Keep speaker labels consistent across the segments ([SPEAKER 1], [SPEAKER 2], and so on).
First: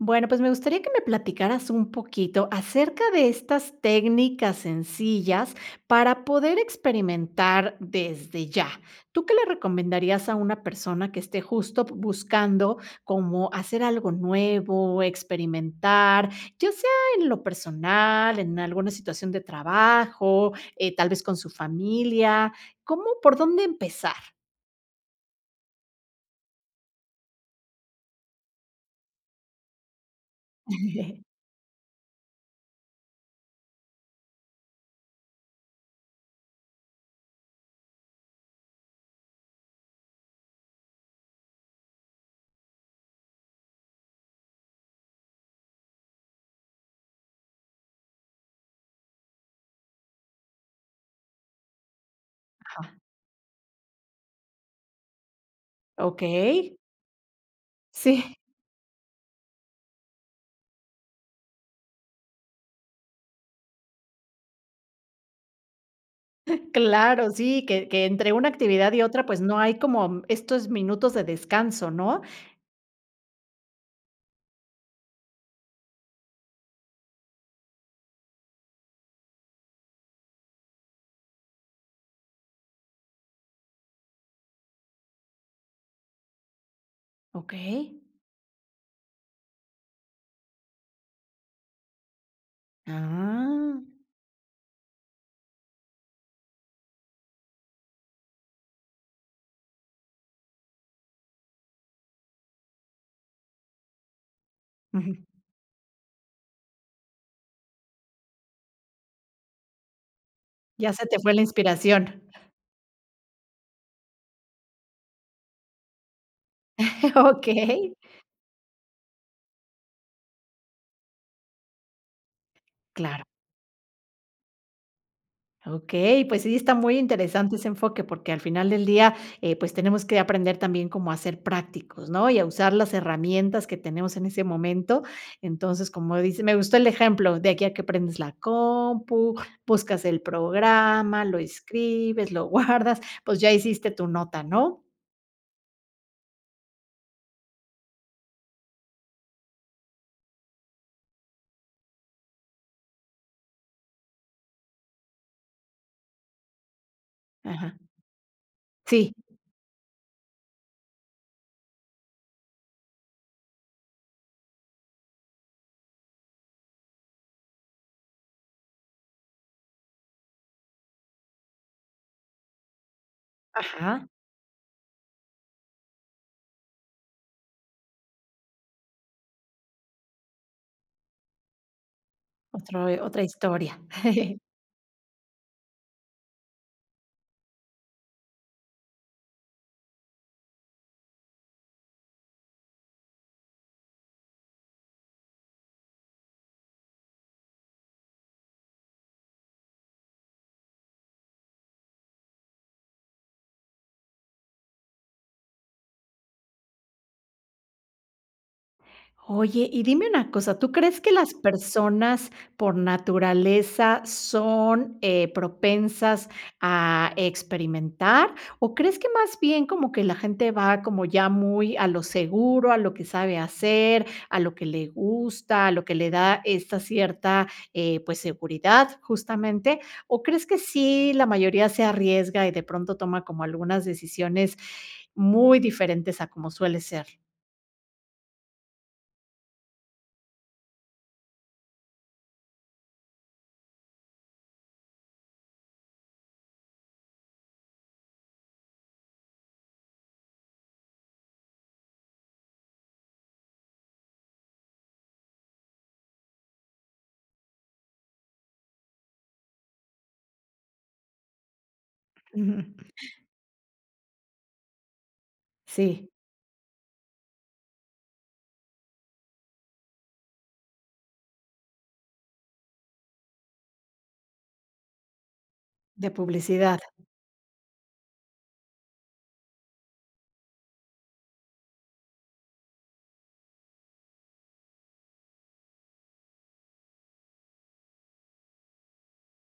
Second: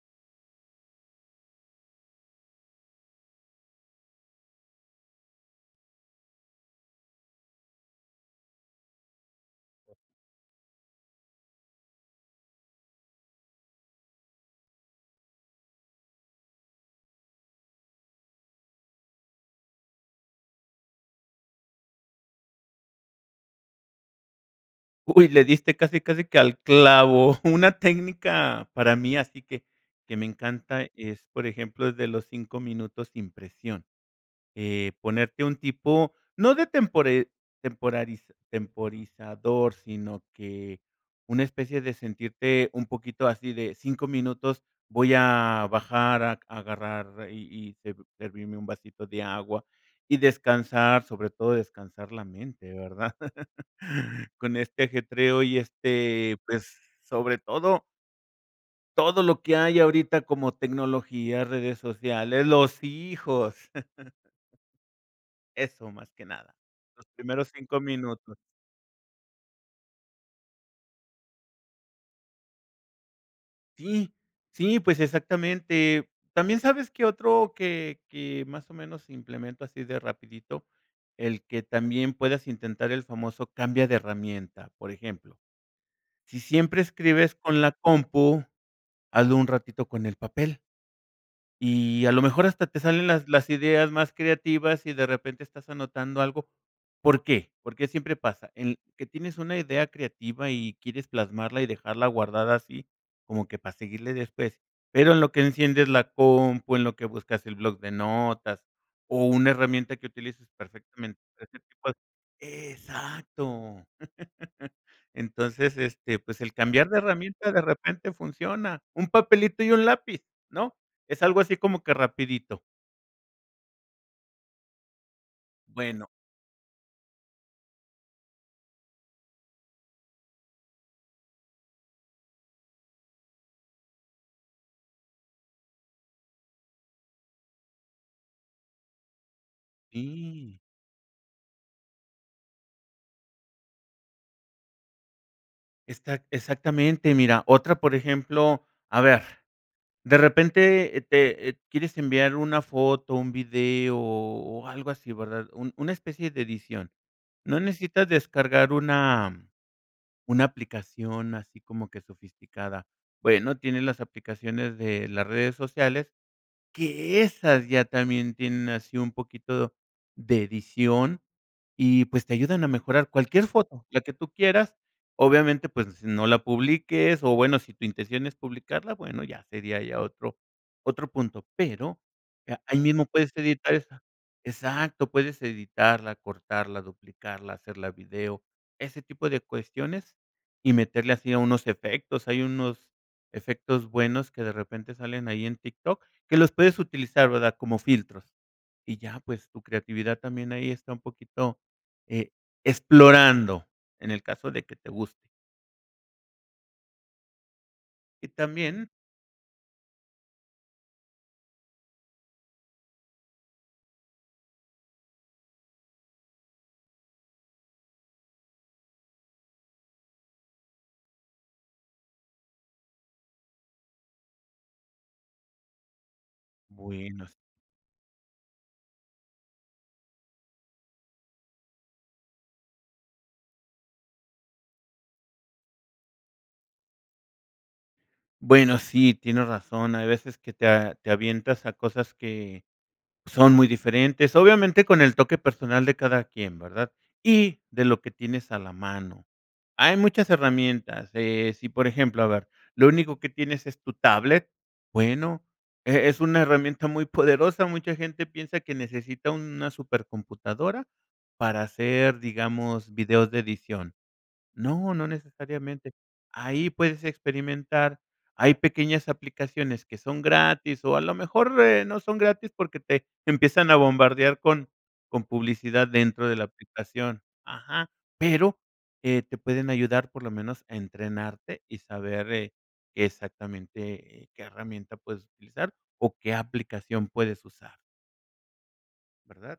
[SPEAKER 1] Bueno, pues me gustaría que me platicaras un poquito acerca de estas técnicas sencillas para poder experimentar desde ya. ¿Tú qué le recomendarías a una persona que esté justo, p buscando como hacer algo nuevo, experimentar, ya sea en lo personal, en alguna situación de trabajo, eh, tal vez con su familia? ¿Cómo por dónde empezar?
[SPEAKER 2] Uy, le diste casi, casi que al clavo. Una técnica para mí así que que me encanta es, por ejemplo, el de los 5 minutos sin presión. Eh, ponerte un tipo, no de tempore temporariz temporarizador, sino, que una especie de sentirte un poquito así de 5 minutos, voy a bajar a agarrar, y y ser servirme un vasito de agua, y descansar, sobre todo descansar la mente,
[SPEAKER 1] Ajá.
[SPEAKER 2] ¿verdad? Con este ajetreo, y, este, pues,
[SPEAKER 1] Okey.
[SPEAKER 2] sobre todo
[SPEAKER 1] Sí.
[SPEAKER 2] todo lo que hay ahorita como tecnología, redes sociales, los hijos. Eso más que nada. Los
[SPEAKER 1] Claro,
[SPEAKER 2] primeros
[SPEAKER 1] sí,
[SPEAKER 2] 5
[SPEAKER 1] que que entre
[SPEAKER 2] minutos.
[SPEAKER 1] una actividad y otra, pues, no hay como estos minutos de descanso, ¿no?
[SPEAKER 2] Sí. Sí, pues, exactamente. También sabes que otro que que, más o menos, si implemento así de rapidito, el que también puedas intentar el famoso "Cambia de herramienta". Por ejemplo, si siempre escribes con la
[SPEAKER 1] Okey.
[SPEAKER 2] compu, hazlo un ratito con el papel. Y a lo mejor hasta te salen las las
[SPEAKER 1] ¡Ah!
[SPEAKER 2] ideas más creativas, y de repente estás anotando algo, ¿por qué? Porque siempre pasa en que tienes una idea creativa, y quieres plasmarla, y dejarla guardada así como que para seguirle después. Pero,
[SPEAKER 1] Ujú.
[SPEAKER 2] en lo que enciendes la compu, en lo que buscas el block de notas, o, una herramienta que utilices
[SPEAKER 1] Ya se te
[SPEAKER 2] perfectamente de
[SPEAKER 1] fue la
[SPEAKER 2] ese tipo
[SPEAKER 1] inspiración.
[SPEAKER 2] Exacto. Entonces, este, pues el cambiar de herramienta de
[SPEAKER 1] Okey.
[SPEAKER 2] repente funciona. Un papelito y un lápiz. ¿no? Es algo así como que rapidito.
[SPEAKER 1] Claro.
[SPEAKER 2] Bueno
[SPEAKER 1] Okey, pues sí, está muy interesante ese enfoque porque al final del día, eh, pues tenemos que aprender también como a ser prácticos, ¿no? Y a usar las herramientas que tenemos en ese momento. Entonces, como dice me gustó el ejemplo de aquí a que prendes la compu, buscas el
[SPEAKER 2] Sí.
[SPEAKER 1] programa, lo escribes, lo guardas, pues, ya hiciste tu nota, ¿no?
[SPEAKER 2] Exac exactamente. Mira otra, por ejemplo, a ver, de repente, eh, te, eh, quieres enviar una foto, un video, o, algo así ¿verdad? Un una especie de edición. No
[SPEAKER 1] Ajá.
[SPEAKER 2] necesitas descargar
[SPEAKER 1] Sí.
[SPEAKER 2] una una aplicación así como que sofisticada. Bueno, tiene las aplicaciones de las redes sociales. Que esas ya también tienen así un poquito de edición, y pues, te ayudan a mejorar cualquier foto, la
[SPEAKER 1] Ajá.
[SPEAKER 2] que tú quieras. Obviamente pues, no la publiques, o, bueno si tu intención es publicarla bueno ya sería ya otro otro punto, pero ahí
[SPEAKER 1] Otro, eh
[SPEAKER 2] mismo
[SPEAKER 1] otra
[SPEAKER 2] puedes editar
[SPEAKER 1] historia.
[SPEAKER 2] esa. Exacto, puedes editarla, cortarla, duplicarla, hacerla video, ese tipo de cuestiones y meterle así a unos efectos. Hay unos efectos buenos que de repente salen ahí en Tik Tok que los puedes utilizar, ¿verdad? Como filtros, y ya pues tu creatividad también ahí está un poquito, eh, explorando en el caso de que te guste. Y también
[SPEAKER 1] Oye, y dime una cosa, ¿tú crees que las personas por naturaleza son, eh, propensas a experimentar? O, ¿crees que más bien como que la gente va como ya muy a lo seguro, a lo que sabe hacer, a lo que le gusta, a lo que le da esta
[SPEAKER 2] Buenos
[SPEAKER 1] cierta, eh, pues, seguridad justamente? O, ¿crees que sí la mayoría se arriesga, y de pronto toma como algunas decisiones muy diferentes a como suele ser?
[SPEAKER 2] Bueno, sí, tienes razón. Hay veces que te a te avientas a cosas que son muy diferentes, obviamente con el toque personal de cada quien, ¿verdad? Y de lo que tienes a la mano. Hay muchas herramientas, eh, si por ejemplo, a ver, lo único que tienes es tu tablet, bueno, e es una herramienta muy poderosa. Mucha gente piensa que necesita una súper computadora para hacer,
[SPEAKER 1] Ujú.
[SPEAKER 2] digamos, videos de edición. No, no necesariamente.
[SPEAKER 1] Sí.
[SPEAKER 2] Ahí puedes experimentar. Hay pequeñas aplicaciones que son gratis, o, a lo mejor, eh, no son gratis porque te te empiezan a bombardear con con publicidad
[SPEAKER 1] De
[SPEAKER 2] dentro de la
[SPEAKER 1] publicidad.
[SPEAKER 2] aplicación. Ajá. Pero, eh, te pueden ayudar por lo menos a entrenarte, y saber, eh, qué exactamente, eh, qué herramienta puedes utilizar, o, qué aplicación puedes usar. ¿Verdad?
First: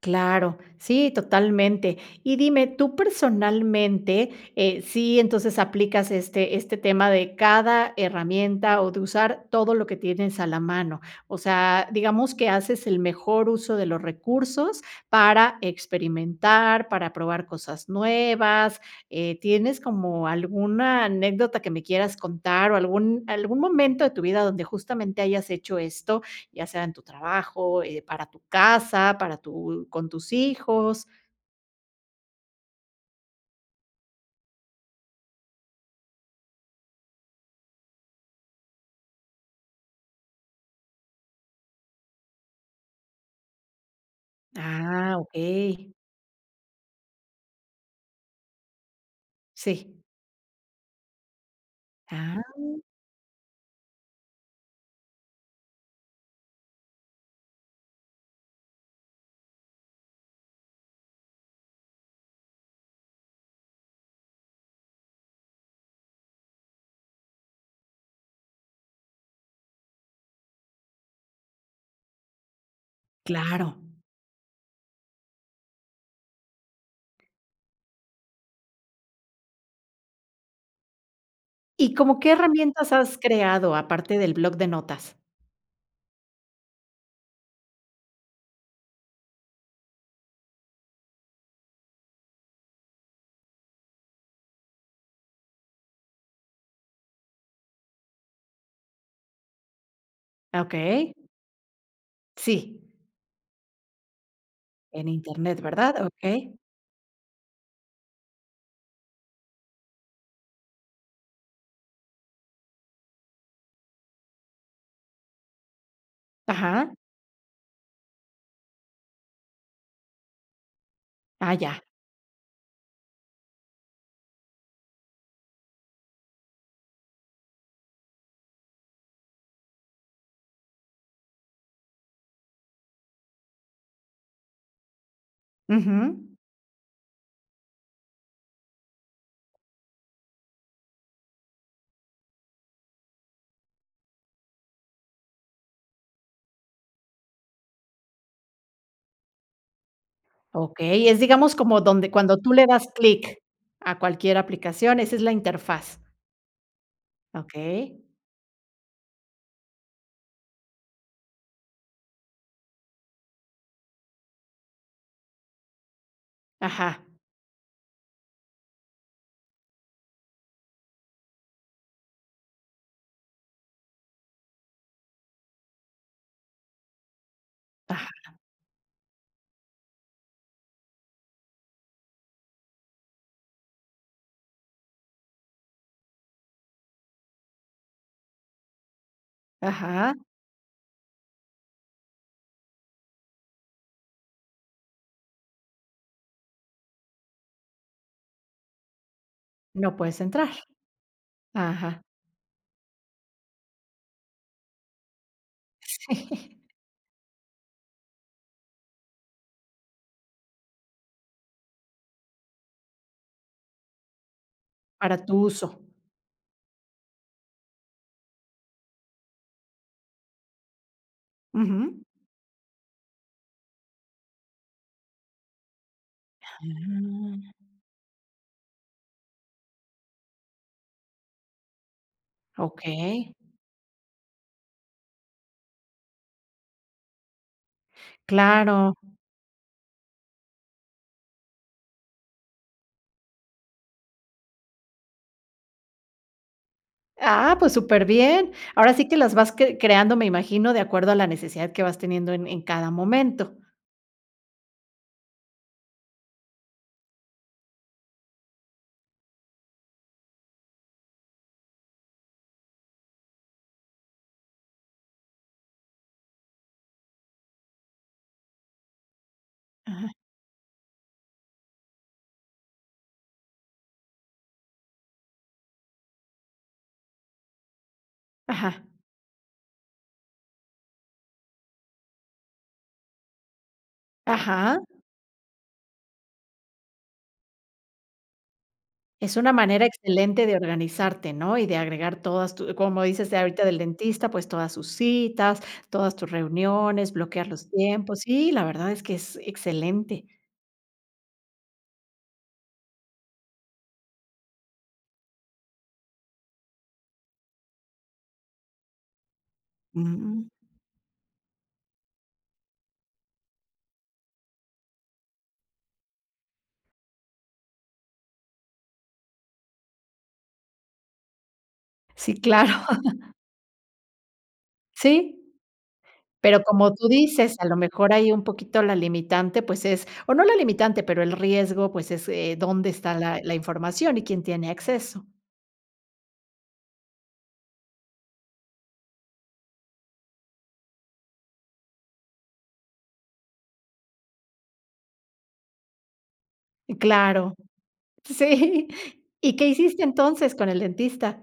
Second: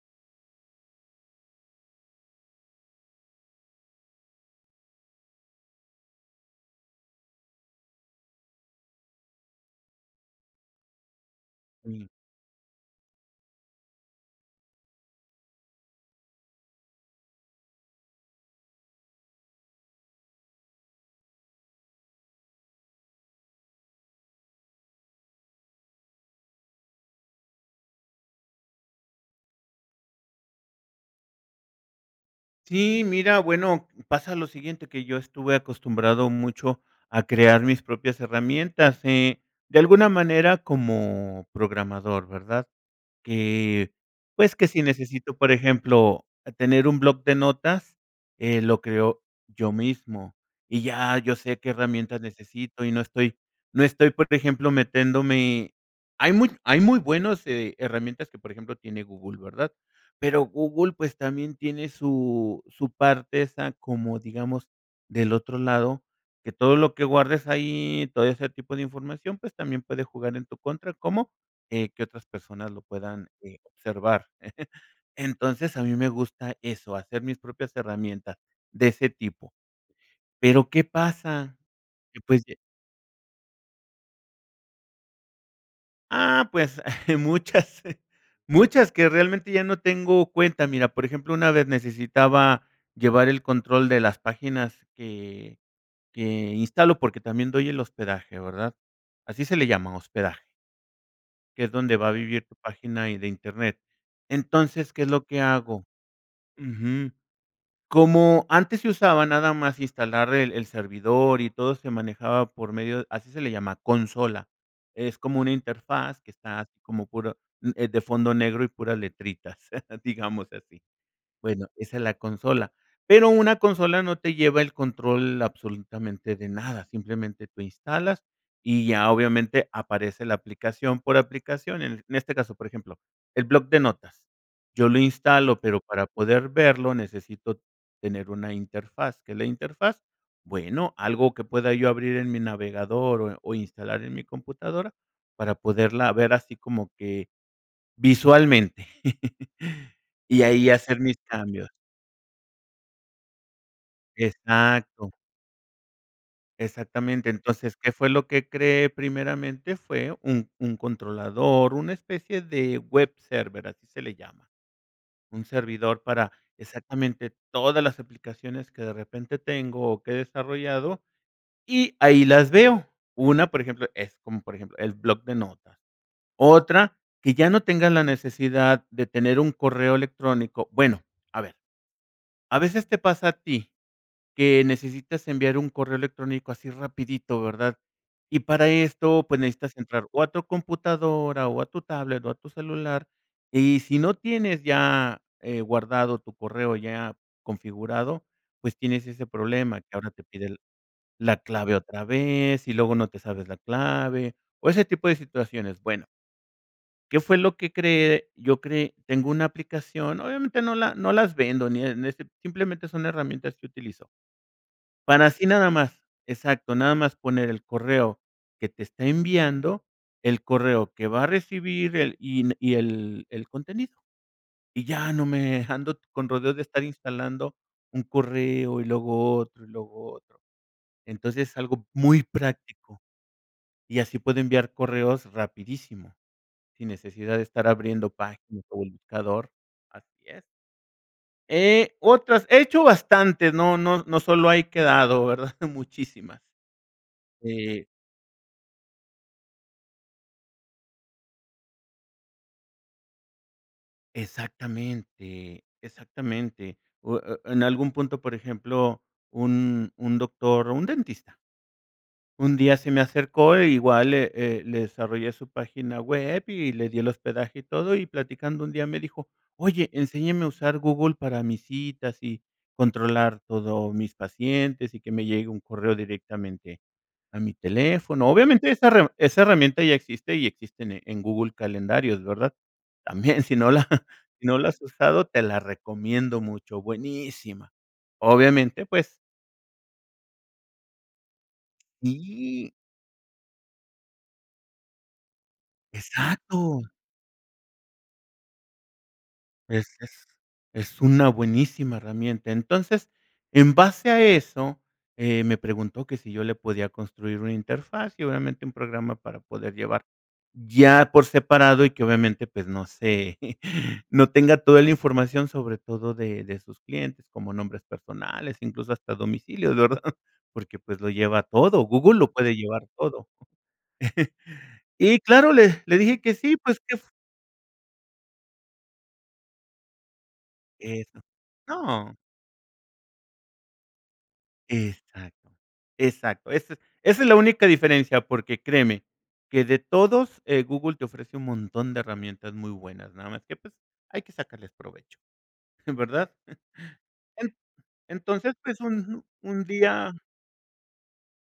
[SPEAKER 1] Claro, sí, totalmente. Y dime, tú personalmente, eh, sí entonces aplicas este este tema de cada herramienta, o de usar todo lo que tienes a la mano. O sea,
[SPEAKER 2] Sí.
[SPEAKER 1] digamos que haces el mejor uso de los recursos para experimentar, para probar cosas nuevas, eh, ¿tienes como alguna anécdota que me quieras contar, o, algún algún momento de tu vida donde justamente hayas hecho esto, ya sea en tu trabajo, eh, para tu casa, para tu con tus hijos?
[SPEAKER 2] Sí, mira, bueno, pasa lo siguiente, que yo estuve acostumbrado mucho a crear mis propias herramientas, eh, de alguna manera como programador, ¿verdad? Que, pues, que si
[SPEAKER 1] Ah,
[SPEAKER 2] necesito, por
[SPEAKER 1] okey.
[SPEAKER 2] ejemplo, tener un bloc de notas, eh, lo creo yo
[SPEAKER 1] Sí.
[SPEAKER 2] mismo. Y ya yo sé qué herramientas
[SPEAKER 1] ¡Ah!
[SPEAKER 2] necesito, y no estoy no estoy, por ejemplo, metiéndome Hay muy hay muy buenos herramientas que, por ejemplo, tiene Google, ¿verdad? Pero Google, pues, también tiene su su parte esa como, digamos, del otro lado, que todo lo que guardes ahí, todo ese tipo de información, pues, también puede jugar en tu contra. ¿Cómo? Eh, que otras personas lo puedan, eh,
[SPEAKER 1] Claro.
[SPEAKER 2] observar. Entonces a mí me gusta eso, hacer mis propias herramientas, de ese tipo. Pero, ¿qué pasa?
[SPEAKER 1] ¿Y como
[SPEAKER 2] Que
[SPEAKER 1] qué
[SPEAKER 2] pues, eh
[SPEAKER 1] herramientas has creado aparte del bloc de notas?
[SPEAKER 2] Ah, pues muchas muchas que realmente ya no tengo cuenta. Mira, por ejemplo, una vez necesitaba llevar el control de las páginas que que instalo, porque también doy el hospedaje, ¿verdad? Así se le llama, hospedaje
[SPEAKER 1] Ah, okey.
[SPEAKER 2] que es donde va a vivir tu
[SPEAKER 1] Sí.
[SPEAKER 2] página, y de Internet. Entonces, ¿qué
[SPEAKER 1] En
[SPEAKER 2] es lo que
[SPEAKER 1] internet,
[SPEAKER 2] hago?
[SPEAKER 1] ¿verdad? Okey.
[SPEAKER 2] Ujú. Como antes se usaba nada más instalar el el servidor, y todo se manejaba por medio así se le llama, consola. Es como una interfaz que está así
[SPEAKER 1] Ajá.
[SPEAKER 2] como puro eh, de fondo negro, y puras letritas, digamos así.
[SPEAKER 1] Ah,
[SPEAKER 2] Bueno,
[SPEAKER 1] ya.
[SPEAKER 2] esa es la consola. Pero una consola no te lleva el control absolutamente de nada, simplemente tú instalas, y ya obviamente aparece la aplicación por aplicación. En este caso, por ejemplo, el bloc de notas. Yo lo instalo, pero para
[SPEAKER 1] Ujú.
[SPEAKER 2] poder verlo necesito tener una interfaz, ¿qué es la interfaz? Bueno, algo que pueda yo abrir en mi navegador, o o instalar en mi computadora para poderla ver así como que visualmente, y ahí hacer
[SPEAKER 1] Okey,
[SPEAKER 2] mis
[SPEAKER 1] es digamos
[SPEAKER 2] cambios.
[SPEAKER 1] como donde, cuando tú le das clic a cualquier aplicación,
[SPEAKER 2] Exacto.
[SPEAKER 1] esa es la interfaz.
[SPEAKER 2] Exactamente, entonces, ¿qué
[SPEAKER 1] Okey.
[SPEAKER 2] fue lo que creé? Primeramente fue un un controlador, una especie de web server, así se le llama. Un servidor para
[SPEAKER 1] Ajá.
[SPEAKER 2] exactamente todas las aplicaciones que de repente tengo, o que he desarrollado, y ahí las veo. 1, por ejemplo, es como, por ejemplo, el bloc de notas. Otra, que ya no tengas la
[SPEAKER 1] Ajá.
[SPEAKER 2] necesidad de tener un correo electrónico. Bueno, a ver, a veces te pasa a ti, que necesitas enviar un correo electrónico así rapidito, ¿verdad? Y para esto, pues, necesitas entrar,
[SPEAKER 1] Ajá.
[SPEAKER 2] o, a tu computadora, o, a tu tablet, o, a tu celular, y si no tienes ya, eh, guardado tu correo ya configurado, pues, tienes ese problema que
[SPEAKER 1] No
[SPEAKER 2] ahora
[SPEAKER 1] puedes
[SPEAKER 2] te
[SPEAKER 1] entrar.
[SPEAKER 2] pide, la clave
[SPEAKER 1] Ajá.
[SPEAKER 2] otra vez, y luego no te sabes la clave, o, ese tipo de situaciones. Bueno
[SPEAKER 1] Sí.
[SPEAKER 2] ¿qué fue lo que creé? Yo creé Tengo una aplicación, obviamente no la no las vendo ni en ese simplemente son herramientas que utilizo.
[SPEAKER 1] Para
[SPEAKER 2] Para
[SPEAKER 1] tu
[SPEAKER 2] así nada
[SPEAKER 1] uso.
[SPEAKER 2] más. Exacto, nada más poner el correo que te está enviando, el correo que va a recibir
[SPEAKER 1] Ujú.
[SPEAKER 2] el y y el el contenido. Y ya no me ando con rodeos de estar
[SPEAKER 1] Ah.
[SPEAKER 2] instalando un correo, y luego otro, y luego otro. Entonces, es algo muy práctico,
[SPEAKER 1] Okey.
[SPEAKER 2] y así puedo enviar correos rapidísimo, sin necesidad de estar abriendo páginas, [unintelligible]
[SPEAKER 1] Claro.
[SPEAKER 2] buscador. Así es. Eh, otras. He hecho bastantes, no no no solo hay quedado, ¿verdad? Muchísimas.
[SPEAKER 1] Ah, pues,
[SPEAKER 2] Eh
[SPEAKER 1] superbien, ahora sí que las vas cre creando me imagino de acuerdo a la necesidad que vas teniendo en en cada momento.
[SPEAKER 2] Exactamente, exactamente. U e e en algún punto, por ejemplo, un un doctor, o, un dentista. Un día se me acercó, e, igual le eh, le desarrollé su página web, y le di el hospedaje y todo, y platicando un día me dijo: "Oye,
[SPEAKER 1] Ajá.
[SPEAKER 2] enséñeme a usar Google para mis citas, y controlar todo mis pacientes, y que me llegue un correo directamente a mi teléfono". Obviamente,
[SPEAKER 1] Ajá.
[SPEAKER 2] esa re esa herramienta ya existe, y existen en Google calendarios, ¿verdad? También, si no la si no la
[SPEAKER 1] Ajá.
[SPEAKER 2] has usado, te la recomiendo mucho, buenísima. Obviamente, pues
[SPEAKER 1] Es una manera excelente de organizarte, ¿no? Y de agregar todas tu
[SPEAKER 2] Sí.
[SPEAKER 1] como dices ahorita del dentista, pues, todas sus citas, todas tus
[SPEAKER 2] Exacto.
[SPEAKER 1] reuniones, bloquear los tiempos. Sí, la verdad es que es
[SPEAKER 2] Es es
[SPEAKER 1] excelente.
[SPEAKER 2] es una buenísima herramienta. Entonces, en base a eso, eh, me preguntó que si yo le podía construir una interfaz, y, obviamente, un programa para poder llevar,
[SPEAKER 1] Mm.
[SPEAKER 2] ya por separado, y que obviamente, pues, no se, no tenga toda la información, sobre todo de de sus clientes, como nombres personales, incluso, hasta domicilios, ¿verdad? Porque, pues, lo lleva todo Google, lo
[SPEAKER 1] Sí,
[SPEAKER 2] puede
[SPEAKER 1] claro.
[SPEAKER 2] llevar todo. Y
[SPEAKER 1] Sí.
[SPEAKER 2] claro le le dije que sí,
[SPEAKER 1] Pero
[SPEAKER 2] pues,
[SPEAKER 1] como
[SPEAKER 2] que es
[SPEAKER 1] tú dices, a lo mejor hay un poquito la limitante, pues es o no la limitante,
[SPEAKER 2] Eso.
[SPEAKER 1] pero el riesgo, pues
[SPEAKER 2] No.
[SPEAKER 1] es, eh, dónde está la la información y quién tiene acceso.
[SPEAKER 2] Exacto. Exacto. Ese esa es la única diferencia porque, créeme que de todos, eh, Google te ofrece un montón de herramientas muy buenas, nada más que, pues, hay que sacarles provecho. Eh, ¿verdad?
[SPEAKER 1] Claro.
[SPEAKER 2] En entonces, pues,
[SPEAKER 1] Sí.
[SPEAKER 2] un
[SPEAKER 1] ¿Y
[SPEAKER 2] un
[SPEAKER 1] qué hiciste
[SPEAKER 2] día
[SPEAKER 1] entonces con el dentista?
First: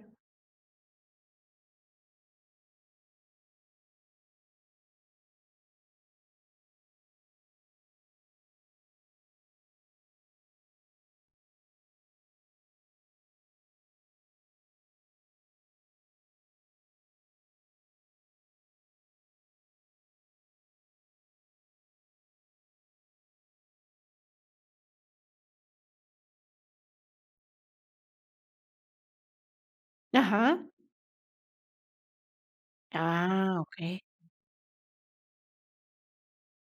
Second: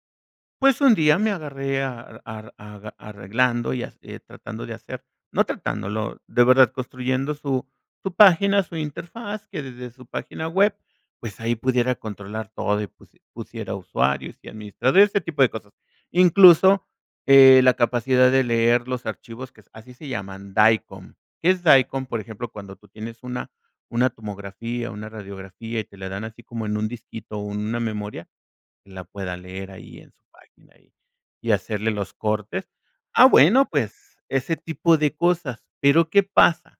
[SPEAKER 2] pues un día me agarré a a a arreglando, y tratando de hacer, no tratándolo, de verdad construyendo su su página, su interfaz, que desde su página web, pues, ahí pudiera controlar todo y pus pusiera usuarios, y administrador, este tipo de cosas. Incluso, eh, la capacidad de leer los archivos, que así se llaman, DICOM. ¿Qué es DICOM? Por ejemplo, cuando tú tienes una una tomografía, una radiografía, y te la dan así como en un disquito, o, en una memoria, la pueda leer ahí en su
[SPEAKER 1] Ajá.
[SPEAKER 2] página ahí, y hacerle los cortes. Ah,
[SPEAKER 1] Ah,
[SPEAKER 2] bueno,
[SPEAKER 1] okey.
[SPEAKER 2] pues ese tipo de cosas, pero, ¿qué pasa?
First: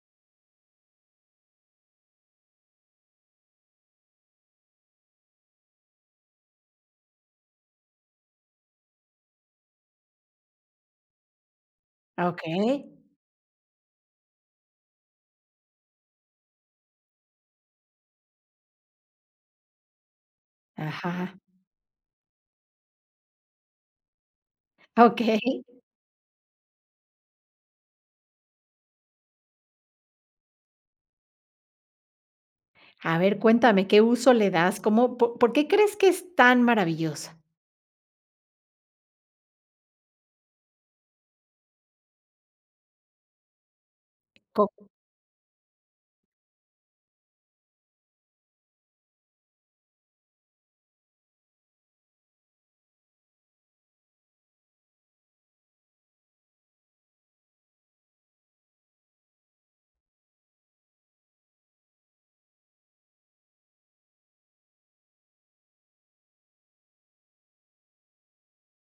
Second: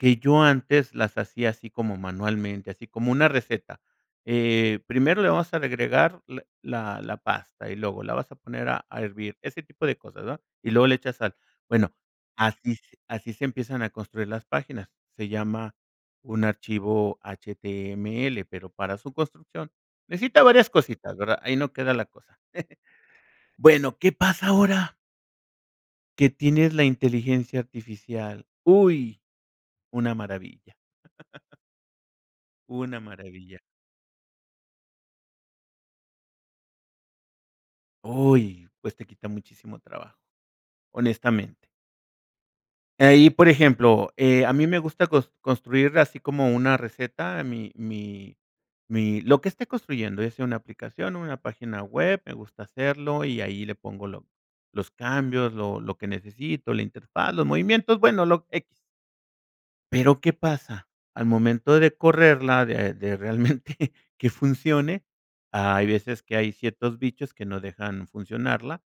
[SPEAKER 2] Que yo antes las hacía así como manualmente, así como una receta. Eh, primero le vamos a agregar la la la pasta, y luego la vas a poner a a hervir. Ese tipo de cosas, ¿no? Y luego le echas sal. Bueno,
[SPEAKER 1] Ah,
[SPEAKER 2] así
[SPEAKER 1] okey.
[SPEAKER 2] así se empiezan a construir las páginas. Se llama un archivo HTML, pero para su construcción necesita varias cositas,
[SPEAKER 1] Ajá.
[SPEAKER 2] ¿verdad? Ahí no queda la cosa. Bueno, ¿qué pasa ahora?
[SPEAKER 1] Okey.
[SPEAKER 2] Que tienes la inteligencia artificial. Uy, una maravilla. Una
[SPEAKER 1] A ver,
[SPEAKER 2] maravilla.
[SPEAKER 1] cuéntame, ¿qué uso le das? ¿Cómo? ¿Po por qué crees que es tan maravillosa?
[SPEAKER 2] Uy. Pues te quita muchísimo trabajo. Honestamente. Ahí, por ejemplo, eh, a mí me
[SPEAKER 1] Como.
[SPEAKER 2] gusta cos construir así como una receta, mi mi mi lo que esté construyendo, ya sea una aplicación o una página web, me gusta hacerlo y ahí le pongo lo los cambios, lo lo que necesito, la interfaz, los movimientos, bueno, lo X. Pero, ¿qué pasa? Al momento de correrla, de de realmente que funcione, hay veces que hay ciertos bichos que no dejan funcionarla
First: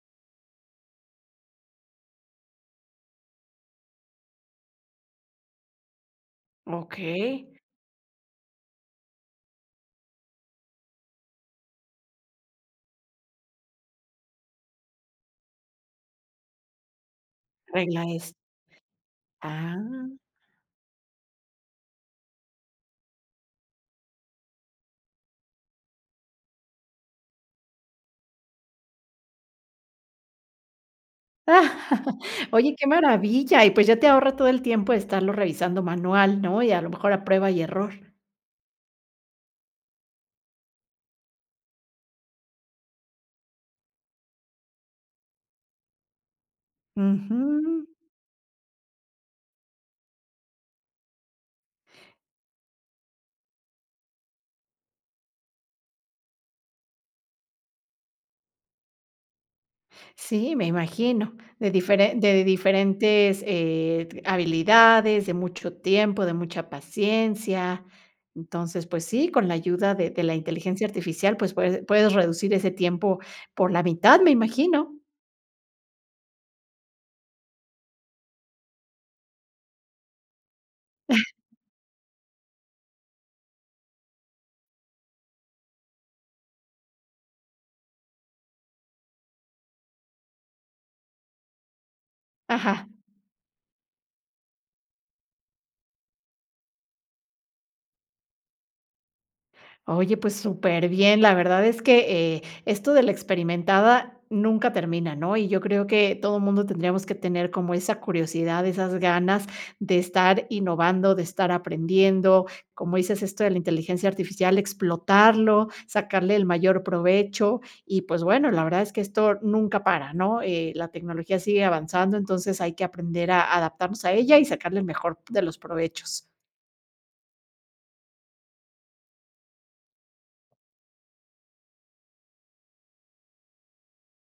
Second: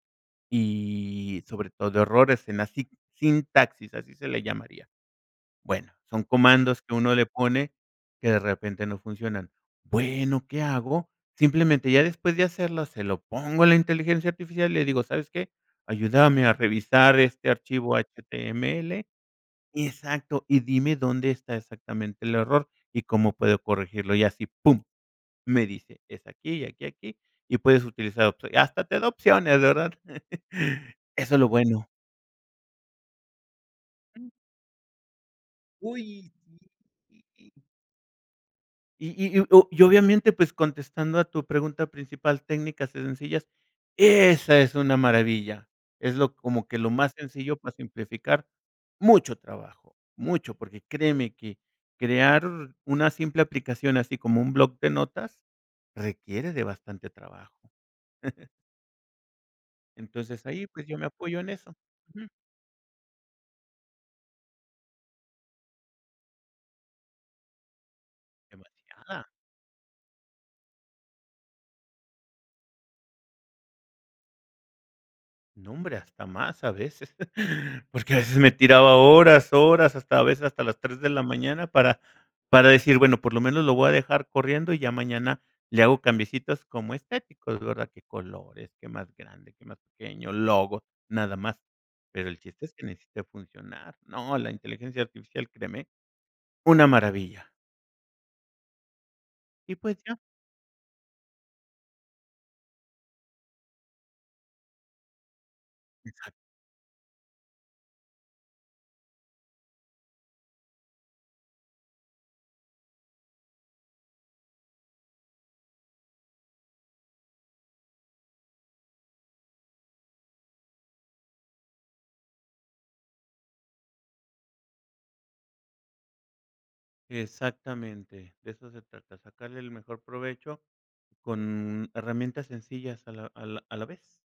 [SPEAKER 2] y sobre todo errores en la sit sintaxis, así se le llamaría. Bueno, son comandos que uno le
[SPEAKER 1] Okey.
[SPEAKER 2] pone que de repente no funcionan. Bueno, ¿qué hago? Simplemente ya después de hacerlo se lo pongo a la inteligencia artificial y le digo, ¿sabes qué? Ayúdame a revisar este archivo
[SPEAKER 1] Regla es.
[SPEAKER 2] H-T-M-L
[SPEAKER 1] Ah.
[SPEAKER 2] exacto. Y dime dónde está exactamente el error y cómo puedo corregirlo. Y así, pum, me dice: "Es aquí y aquí, aquí y puedes utilizar otro". Hasta te da opciones, ¿verdad? Eso es lo bueno.
[SPEAKER 1] Oye, qué maravilla, y pues ya te ahorra todo el tiempo de estarlo revisando
[SPEAKER 2] Uy.
[SPEAKER 1] manual, ¿no? Y a lo mejor a prueba
[SPEAKER 2] Sí.
[SPEAKER 1] y error.
[SPEAKER 2] Y y y o y obviamente, pues, contestando a tu pregunta principal, técnicas sencillas esa es una maravilla. Es lo como que lo más sencillo para
[SPEAKER 1] Ujú.
[SPEAKER 2] simplificar mucho trabajo, mucho, porque créeme que crear una simple aplicación, así como un block de notas, requiere de bastante trabajo. Entonces,
[SPEAKER 1] Sí, me
[SPEAKER 2] ahí, pues, yo me
[SPEAKER 1] imagino,
[SPEAKER 2] apoyo en
[SPEAKER 1] de
[SPEAKER 2] eso.
[SPEAKER 1] diferen
[SPEAKER 2] Ujú.
[SPEAKER 1] de diferentes, eh, t habilidades, de mucho tiempo, de mucha paciencia. Entonces, pues sí,
[SPEAKER 2] Demasiada.
[SPEAKER 1] con la ayuda de de la inteligencia artificial, pues, puese puedes reducir ese tiempo por la mitad, me imagino.
[SPEAKER 2] No hombre, hasta más a veces, porque a veces me tiraba horas, horas, hasta a veces hasta las 3 de la mañana para para decir, bueno, por lo menos lo voy a dejar corriendo y ya mañana le hago cambiecitos como estéticos, ¿verdad?, qué colores, qué más grande, qué más pequeño, logo, nada más, pero el chiste es que
[SPEAKER 1] Ajá.
[SPEAKER 2] necesite funcionar. No, la inteligencia artificial, créeme, una maravilla. Y pues
[SPEAKER 1] Oye,
[SPEAKER 2] ya.
[SPEAKER 1] pues súper bien, la verdad es que, eh, esto de la experimentada nunca termina, ¿no? Y yo creo que
[SPEAKER 2] Exacto.
[SPEAKER 1] todo mundo tendríamos que tener como esa curiosidad, esas ganas de estar innovando, de estar aprendiendo, como dices, esto de la inteligencia artificial, explotarlo, sacarle el mayor provecho y, pues bueno, la verdad es que esto nunca para, ¿no? Eh, la tecnología sigue avanzando, entonces hay que aprender a adaptarnos a ella y sacarle el mejor de los provechos.
[SPEAKER 2] Exactamente, de eso se trata, sacarle el mejor provecho con herramientas sencillas a la a la a la vez.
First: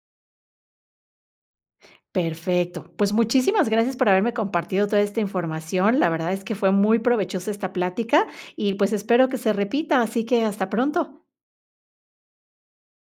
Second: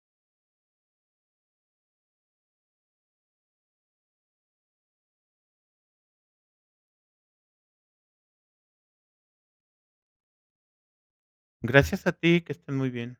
[SPEAKER 1] Perfecto, pues muchísimas gracias por haberme compartido toda esta información, la verdad es que fue muy provechosa esta plática y, pues, espero que se repita, así que hasta pronto.
[SPEAKER 2] Gracias a ti, que estés muy bien.